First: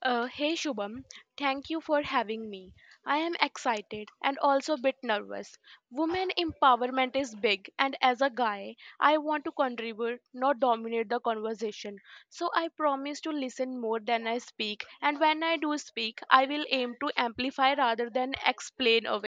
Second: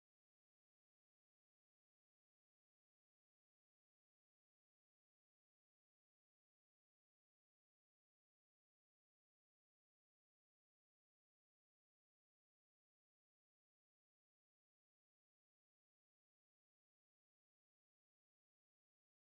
Hey Shubham, thank you for having me. I am excited and also a bit nervous. Women empowerment is big, and as a guy, I want to contribute, not dominate the conversation. So I promise to listen more than I speak, and when I do speak, I will aim to amplify rather than explain away.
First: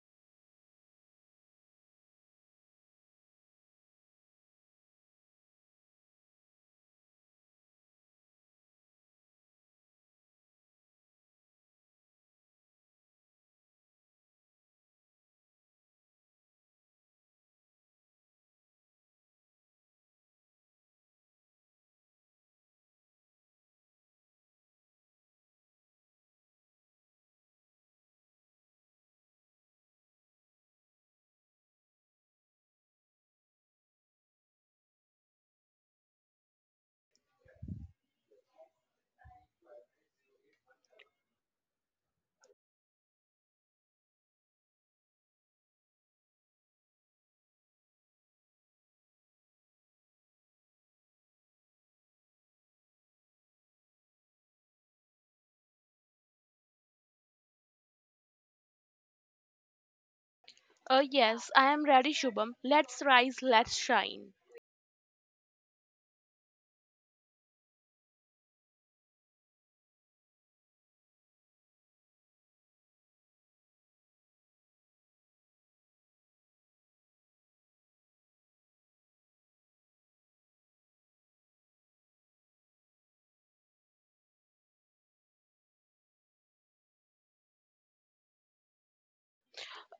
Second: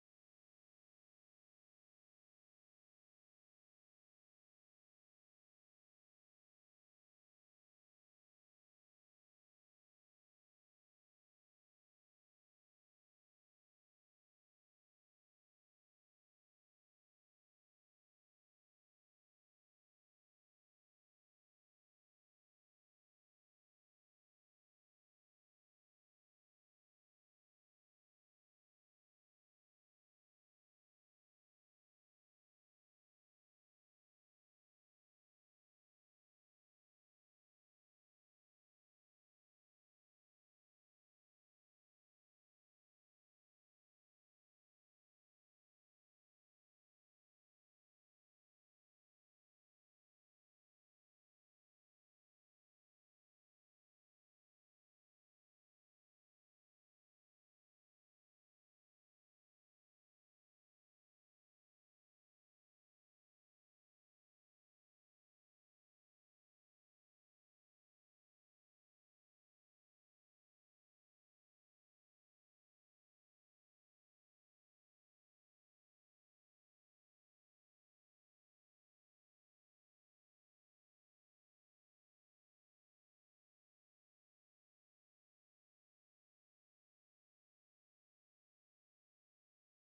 Yes, I am ready, Shubham. Let's rise, let's shine.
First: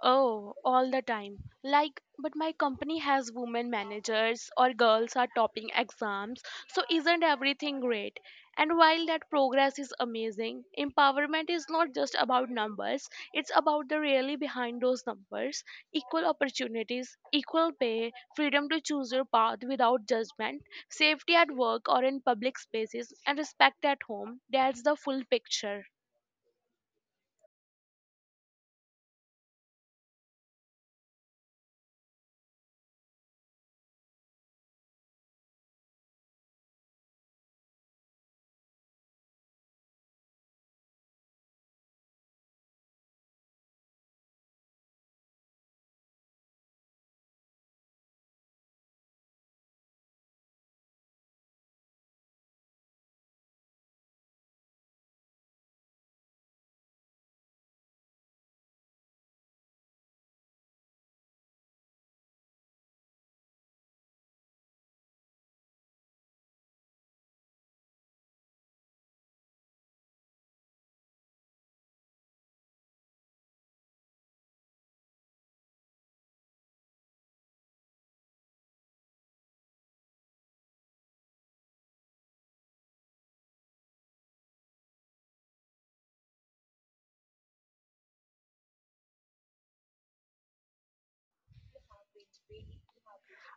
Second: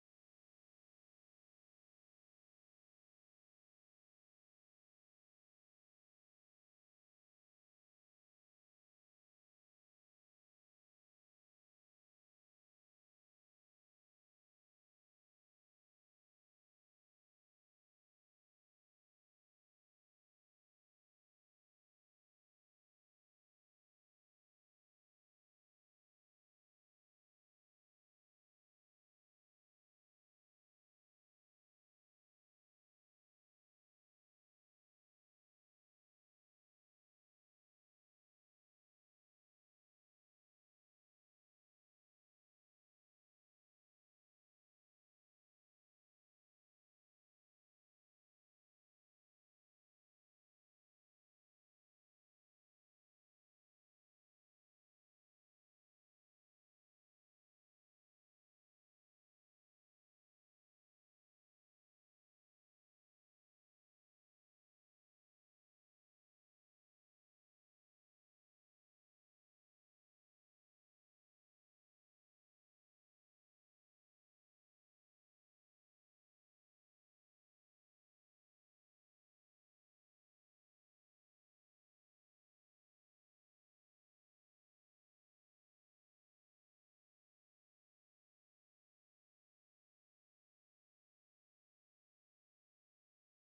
Oh, all the time. Like, but my company has women managers or girls are topping exams, so isn't everything great? And while that progress is amazing, empowerment is not just about numbers, it's about the really behind those numbers equal opportunities, equal pay, freedom to choose your path without judgment, safety at work or in public spaces, and respect at home. That's the full picture.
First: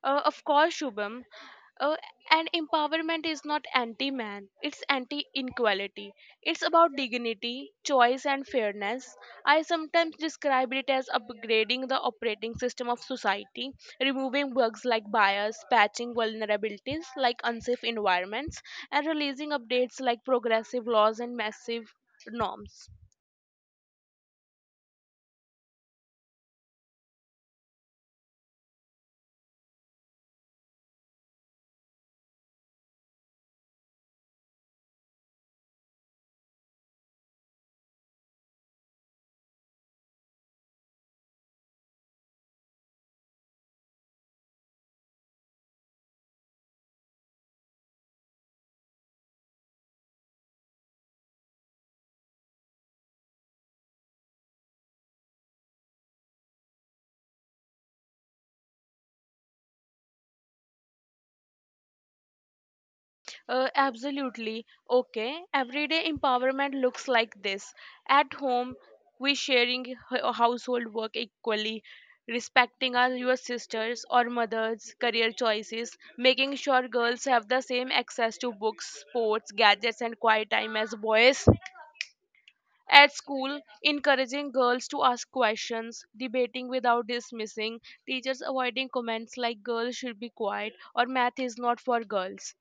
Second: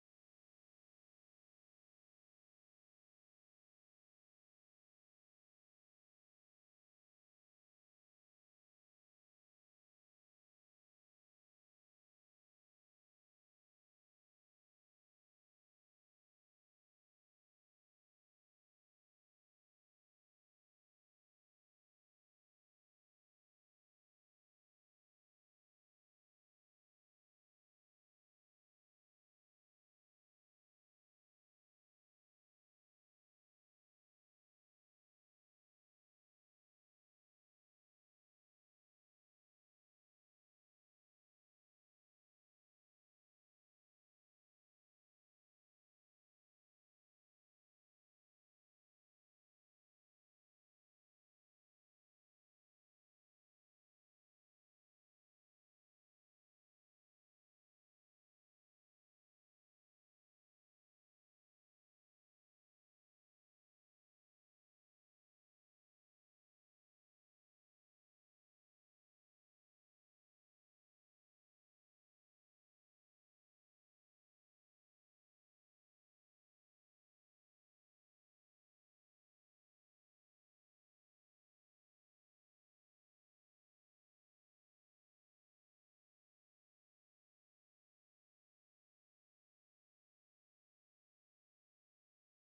Of course, Shubham. Uh, and empowerment is not anti man, it's anti inequality. It's about dignity, choice, and fairness. I sometimes describe it as upgrading the operating system of society, removing bugs like bias, patching vulnerabilities like unsafe environments, and releasing updates like progressive laws and massive norms. Absolutely. Okay. Everyday empowerment looks like this. At home, we sharing household work equally, respecting our your sisters or mothers' career choices, making sure girls have the same access to books, sports, gadgets, and quiet time as boys. At school, encouraging girls to ask questions, debating without dismissing, teachers avoiding comments like girls should be quiet or math is not for girls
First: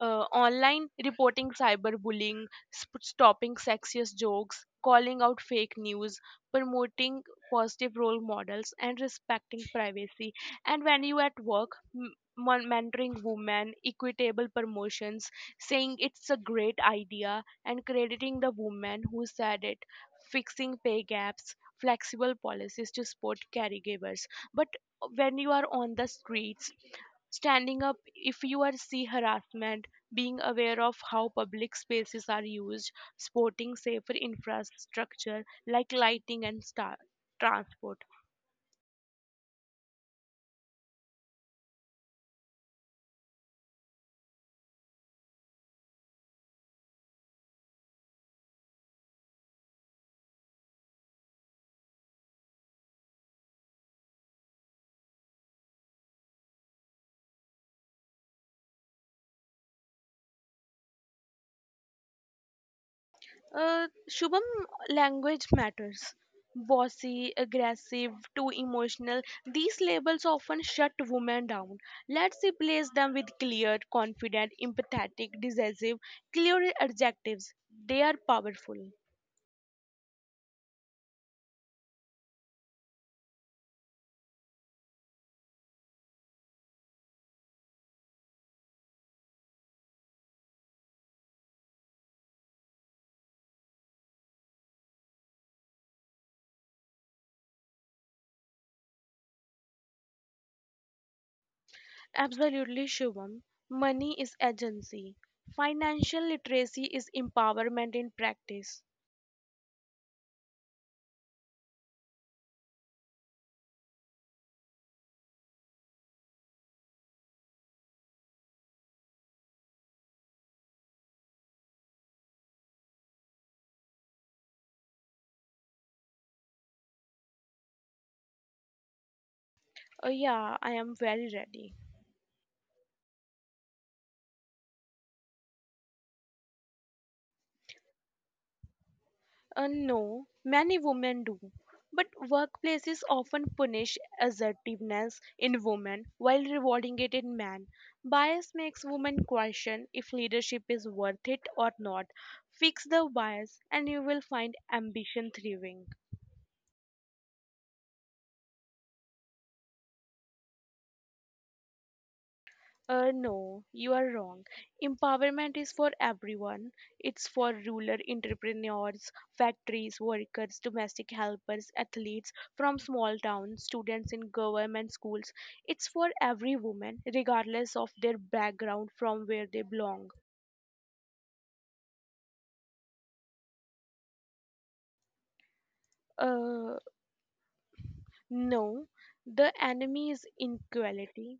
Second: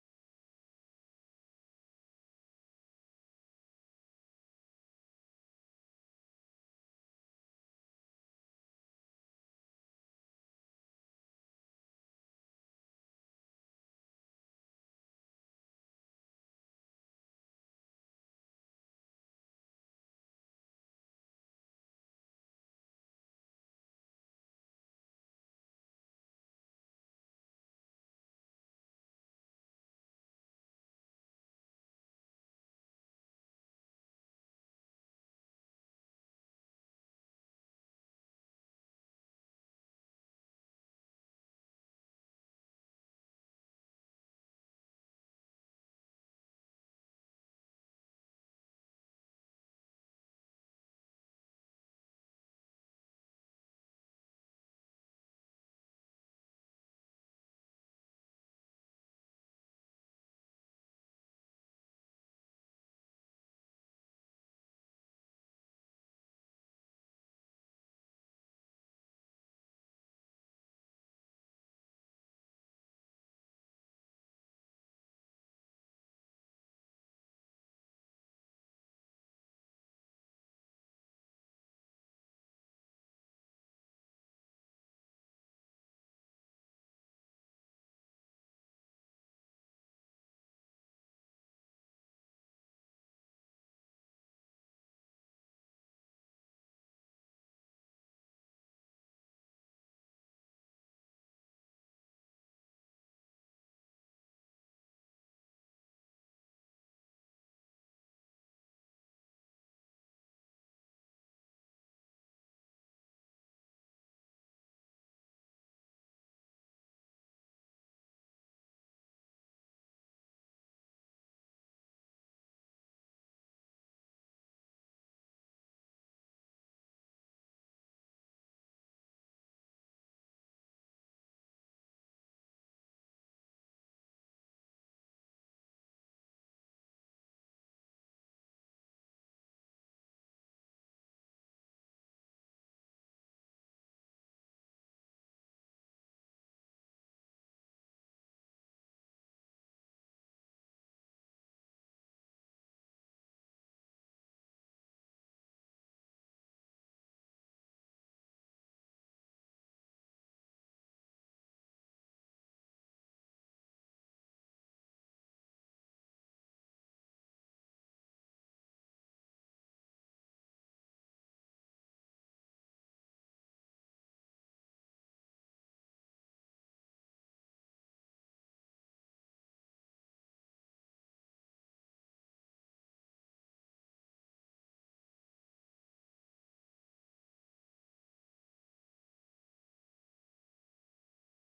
uh, Online reporting cyberbullying, stopping sexist jokes, calling out fake news, promoting positive role models, and respecting privacy. And when you at work, mentoring women, equitable promotions, saying it's a great idea, and crediting the woman who said it, fixing pay gaps, flexible policies to support caregivers. But when you are on the streets, standing up if you are see harassment being aware of how public spaces are used supporting safer infrastructure like lighting and transport. Uh, shubham, language matters. Bossy, aggressive, too emotional, these labels often shut women down. Let's replace them with clear, confident, empathetic, decisive, clear adjectives. They are powerful. Absolutely, Shivam. Money is agency. Financial literacy is empowerment in practice. Yeah, I am very ready. No, many women do. But workplaces often punish assertiveness in women while rewarding it in men. Bias makes women question if leadership is worth it or not. Fix the bias and you will find ambition thriving. No, you are wrong. Empowerment is for everyone. It's for rural entrepreneurs, factories, workers, domestic helpers, athletes from small towns, students in government schools. It's for every woman, regardless of their background from where they belong. Uh, no, the enemy is inequality.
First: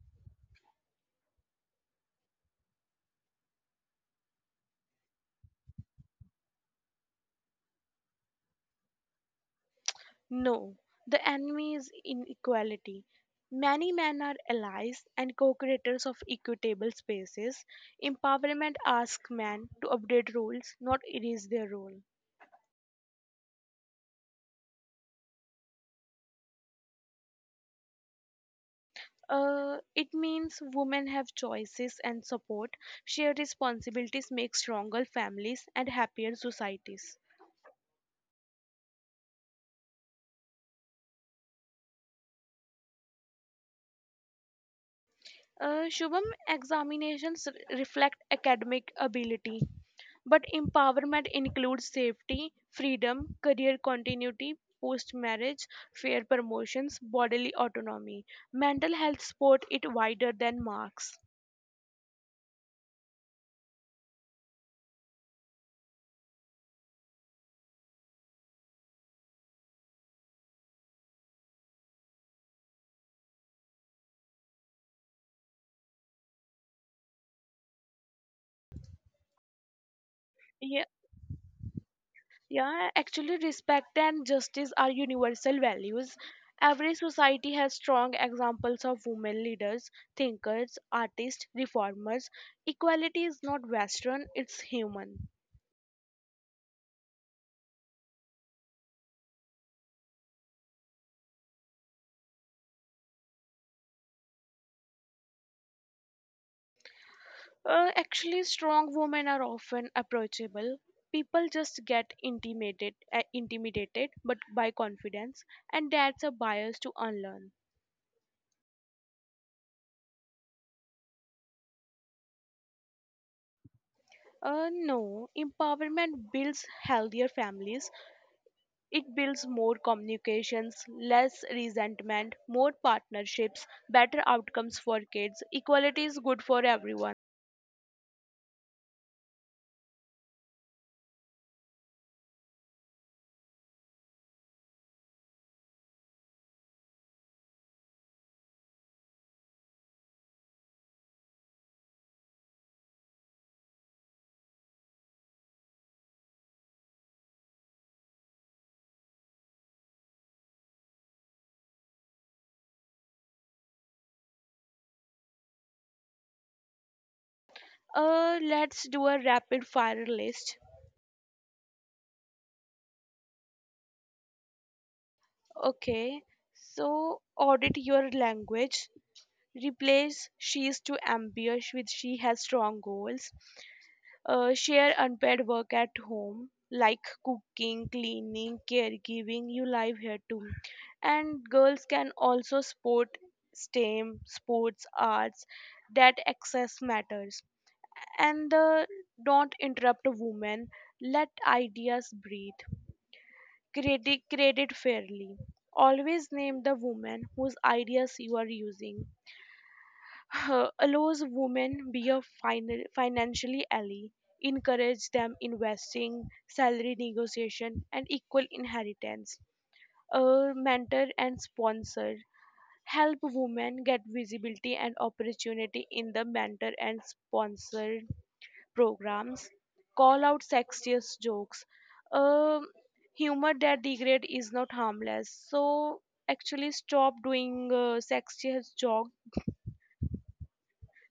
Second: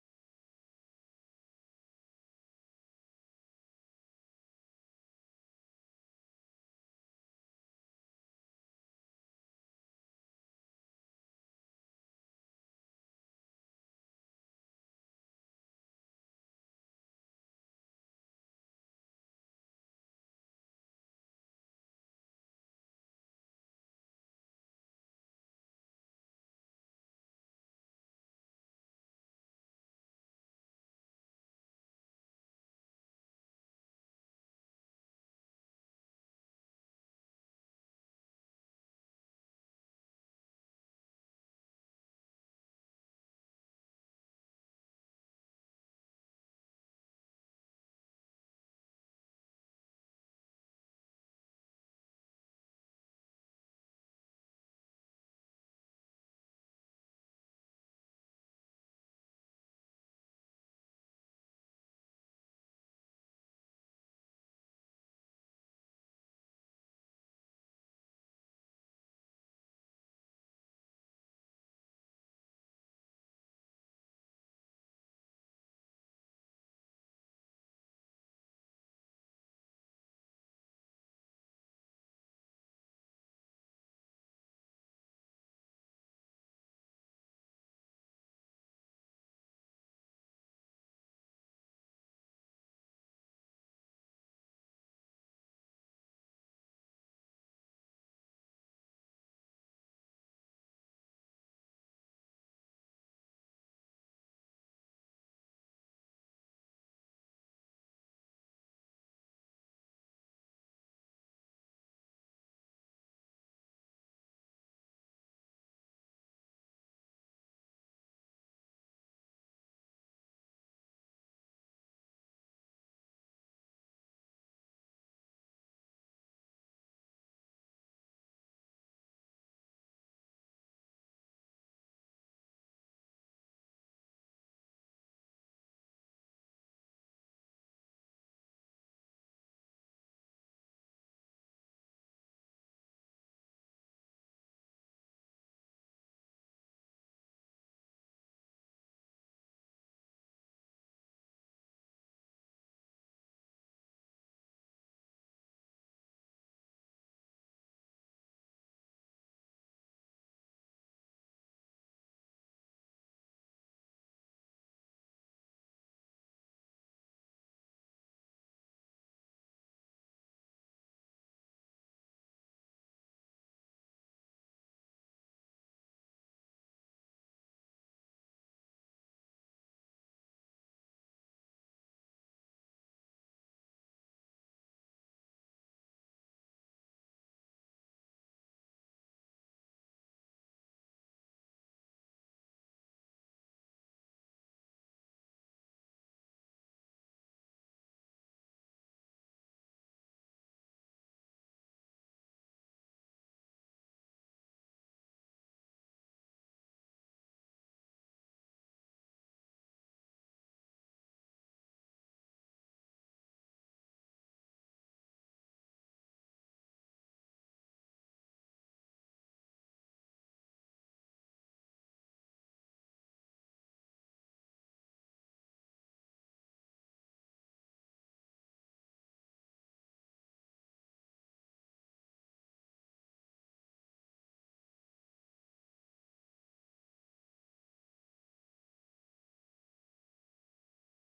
No, the enemy is inequality. Many men are allies and co creators of equitable spaces. Empowerment asks men to update rules, not erase their role. It means women have choices and support, shared responsibilities make stronger families and happier societies. Shubham, examinations reflect academic ability, but empowerment includes safety, freedom, career continuity, post marriage, fair promotions, bodily autonomy. Mental health support it wider than marks. Yeah, yeah, actually, respect and justice are universal values. Every society has strong examples of women leaders, thinkers, artists, reformers. Equality is not Western, it's human. Actually, strong women are often approachable. People just get intimidated, intimidated, but by confidence, and that's a bias to unlearn. No, empowerment builds healthier families. It builds more communications, less resentment, more partnerships, better outcomes for kids. Equality is good for everyone. Let's do a rapid fire list. Okay, so audit your language, replace she is too ambitious with she has strong goals. Share unpaid work at home like cooking, cleaning, caregiving, you live here too. And girls can also sport, stem, sports, arts, that access matters. And don't interrupt a woman, let ideas breathe, credit fairly, always name the woman whose ideas you are using. Allows women be a final, financially ally, encourage them investing, salary negotiation, and equal inheritance. A mentor and sponsor help women get visibility and opportunity in the mentor and sponsored programs. Call out sexist jokes. Um Humor that degrade is not harmless. So actually stop doing sexist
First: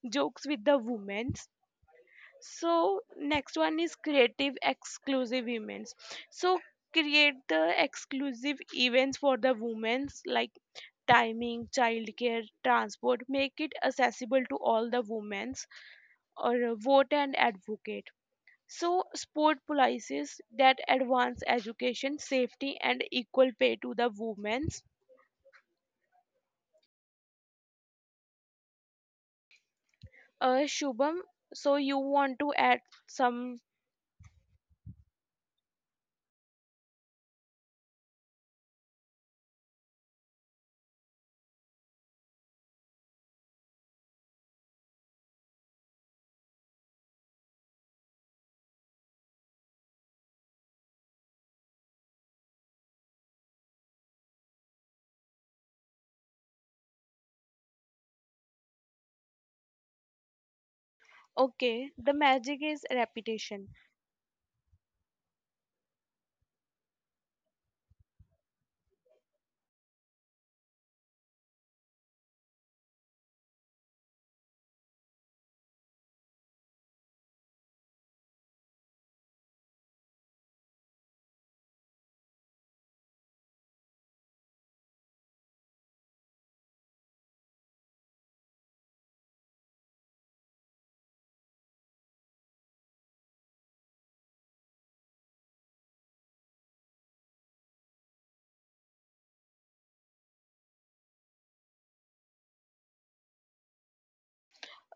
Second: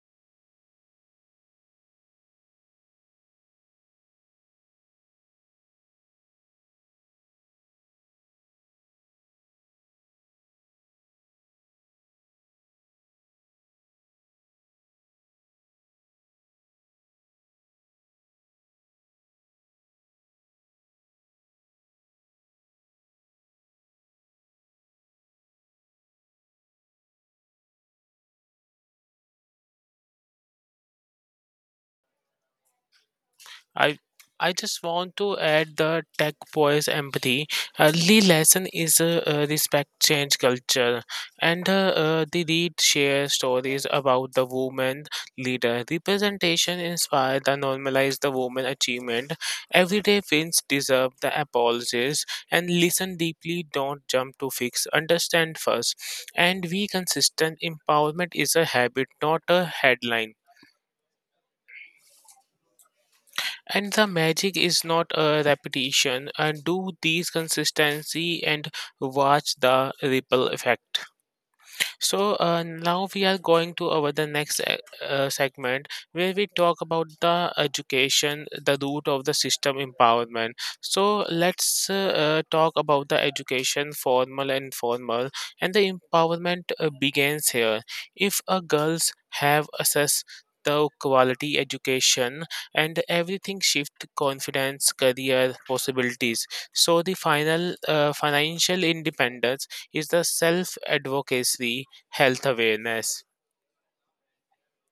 jokes with the women. So next one is creative exclusive events. So create the exclusive events for the women's like timing, childcare, transport, make it accessible to all the women's. Or vote and advocate, so support policies that advance education, safety, and equal pay to the women's. Shubham, so you want to add some. I I just want to add the tech boys empathy. Early lesson is respect change culture, and they read share stories about the woman leader. Representation inspire the normalize the woman achievement. Everyday wins deserve the apologies, and listen deeply. Don't jump to fix. Understand first, and we consistent empowerment is a habit, not a headline. Okay, the magic is repetition. And the magic is not a repetition. And do these consistency and watch the ripple effect. So now we are going to our the next segment where we talk about the education, the root of the system empowerment. So let's talk about the education, formal and informal, and the empowerment begins here. If a girls have access to quality education and everything shift confidence career possibilities so the final financial independence is the self advocacy health awareness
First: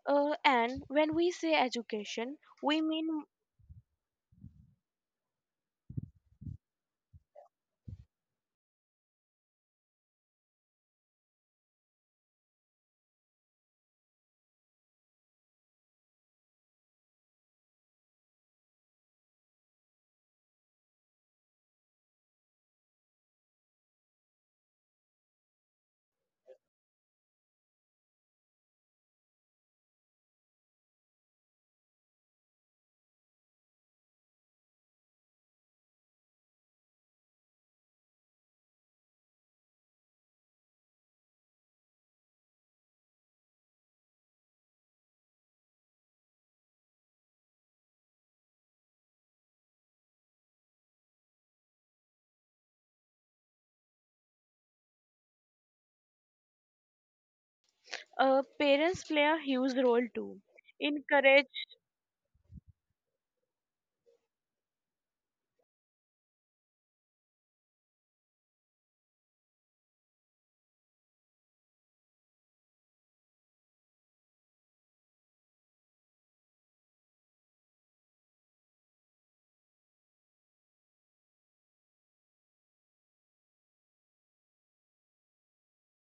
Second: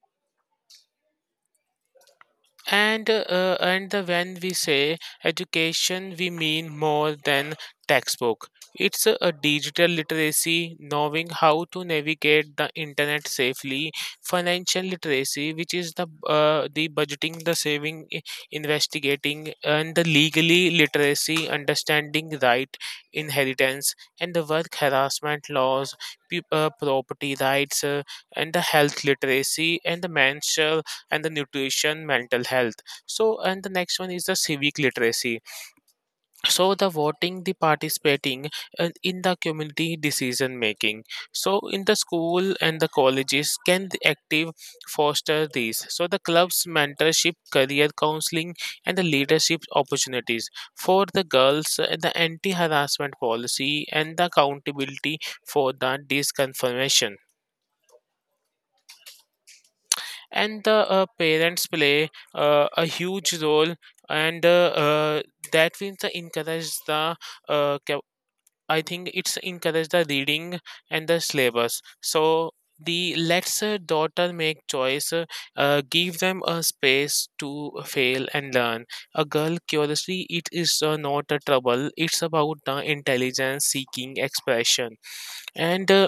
And when we say education, we and mean when we say education we mean more than textbook it's a digital literacy knowing how to navigate the internet safely financial literacy which is the budgeting the saving investigating and the legally literacy understanding right inheritance and the work harassment laws property rights and the health literacy and the menstrual and the nutrition mental health so and the next one is the civic literacy so the voting the participating and in the community decision making so in the school and the colleges can the active foster these so the clubs mentorship career counseling and the leadership opportunities for the girls the anti harassment policy and the accountability for the disconfirmation parents play a huge role too. and the Encourage. parents play a huge role and that will the encourage the uh, ca- I think it's encourage the reading and the syllabus so the let's daughter make choice give them a space to fail and learn a girl curiously it is not a trouble it's about the intelligence seeking expression and uh,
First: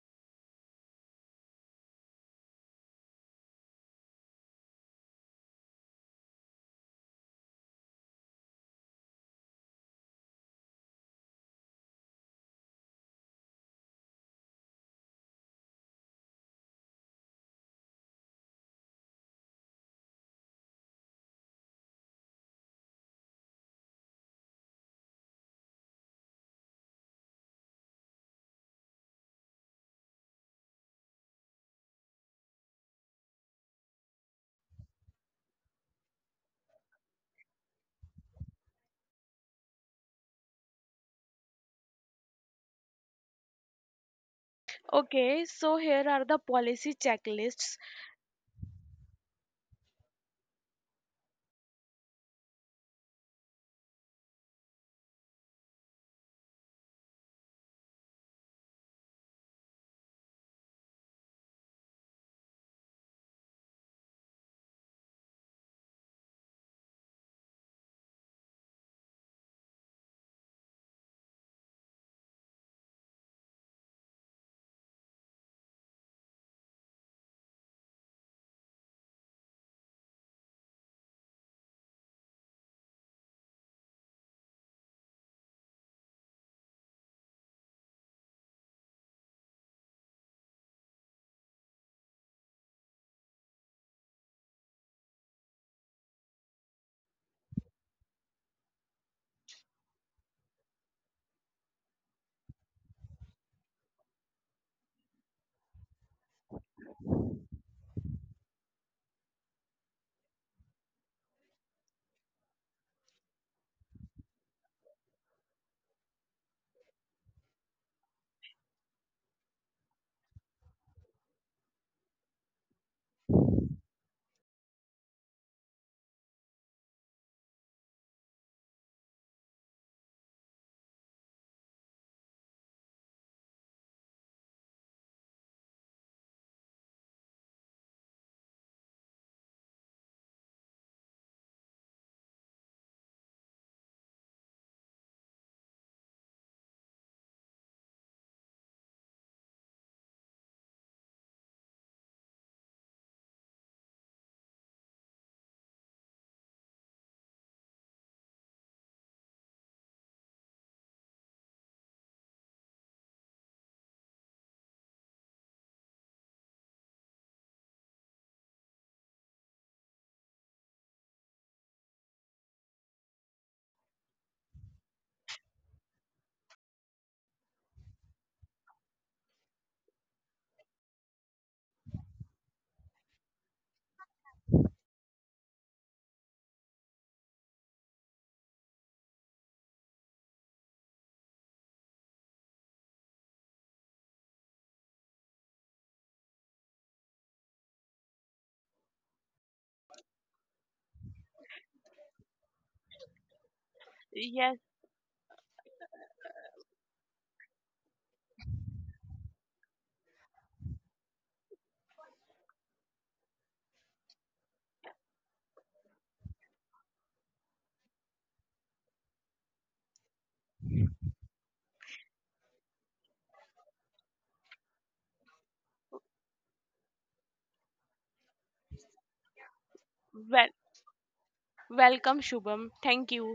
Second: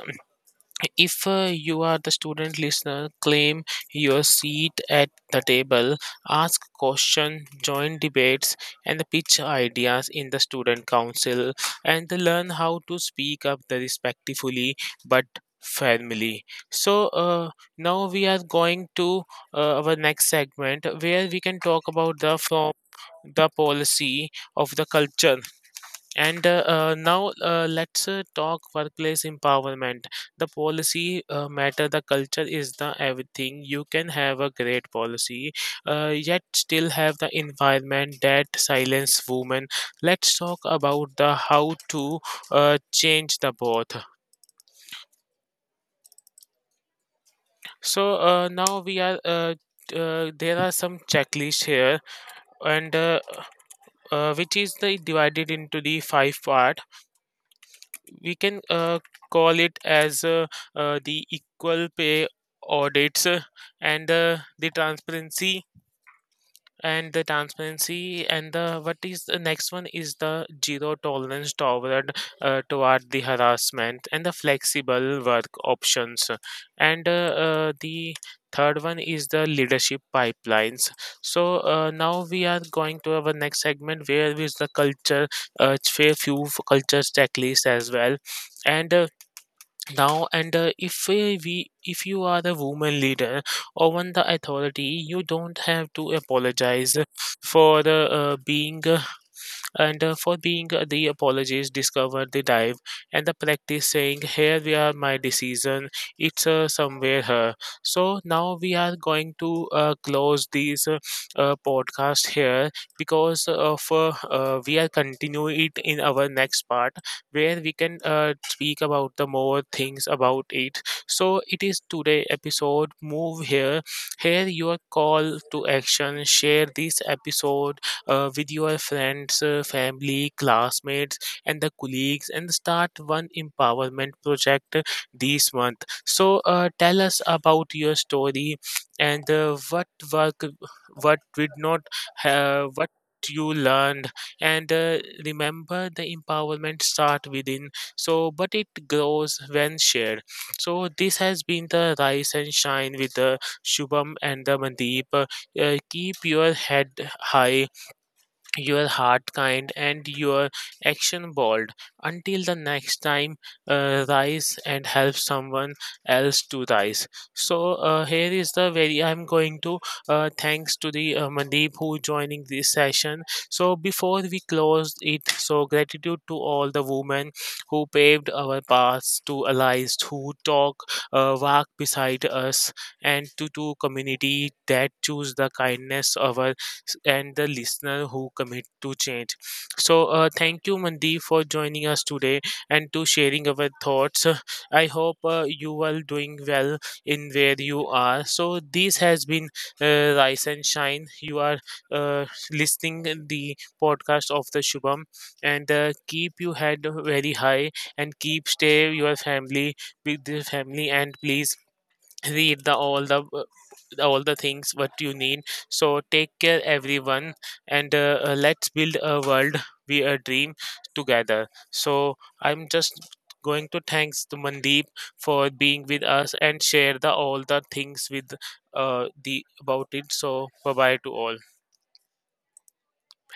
if uh, you are the student listener claim your seat at the table ask questions join debates and pitch ideas in the student council and learn how to speak up the respectfully but firmly so now we are going to our next segment where we can talk about the from the policy of the culture and now let's talk workplace empowerment. The policy matter, the culture is the everything. You can have a great policy, yet still have the environment that silence women. Let's talk about the how to change the both. Okay, so here are the policy checklists. So now we are. There are some checklists here and which is the divided into the five parts we can call it as the equal pay audits and the transparency and the transparency and the what is the next one is the zero tolerance toward toward the harassment and the flexible work options and the third one is the leadership pipelines so now we are going to our next segment where is the culture fair cultures checklist as well and now and if we if you are the woman leader or one the authority you don't have to apologize for the being and for being the apologies discover the dive and the practice saying here we are my decision it's somewhere here so now we are going to close this podcast here because of we are continue it in our next part where we can speak about the more things about it so it is today episode move here here your call to action share this episode with your friends, family, classmates, and the colleagues, and start one empowerment project this month. So, tell us about your story and what work, what did not, what you learned and remember the empowerment start within so but it grows when shared so this has been the Rise and Shine with the Shubham and the Mandeep. Keep your head high, your heart kind, and your action bold until the next time. Rise and help someone else to rise. So here is the very I'm going to thanks to the Mandeep who joining this session so before we close it so gratitude to all the women who paved our paths, to allies who talk walk beside us, and to community that choose the kindness over, and the listener who commit to change. So, thank you, Mandeep, for joining us today and to sharing our thoughts. I hope you are doing well in where you are. So, this has been Rise and Shine. You are listening the podcast of Yes, the Shubham, and keep your head very high and keep stay your family with the family, and please read the all the all the things what you need. So take care everyone, and let's build a world we a dream together. So I'm just going to thanks to Mandeep for being with us and share the all the things with the about it so well, bye bye to all. welcome, Shubham. Thank you.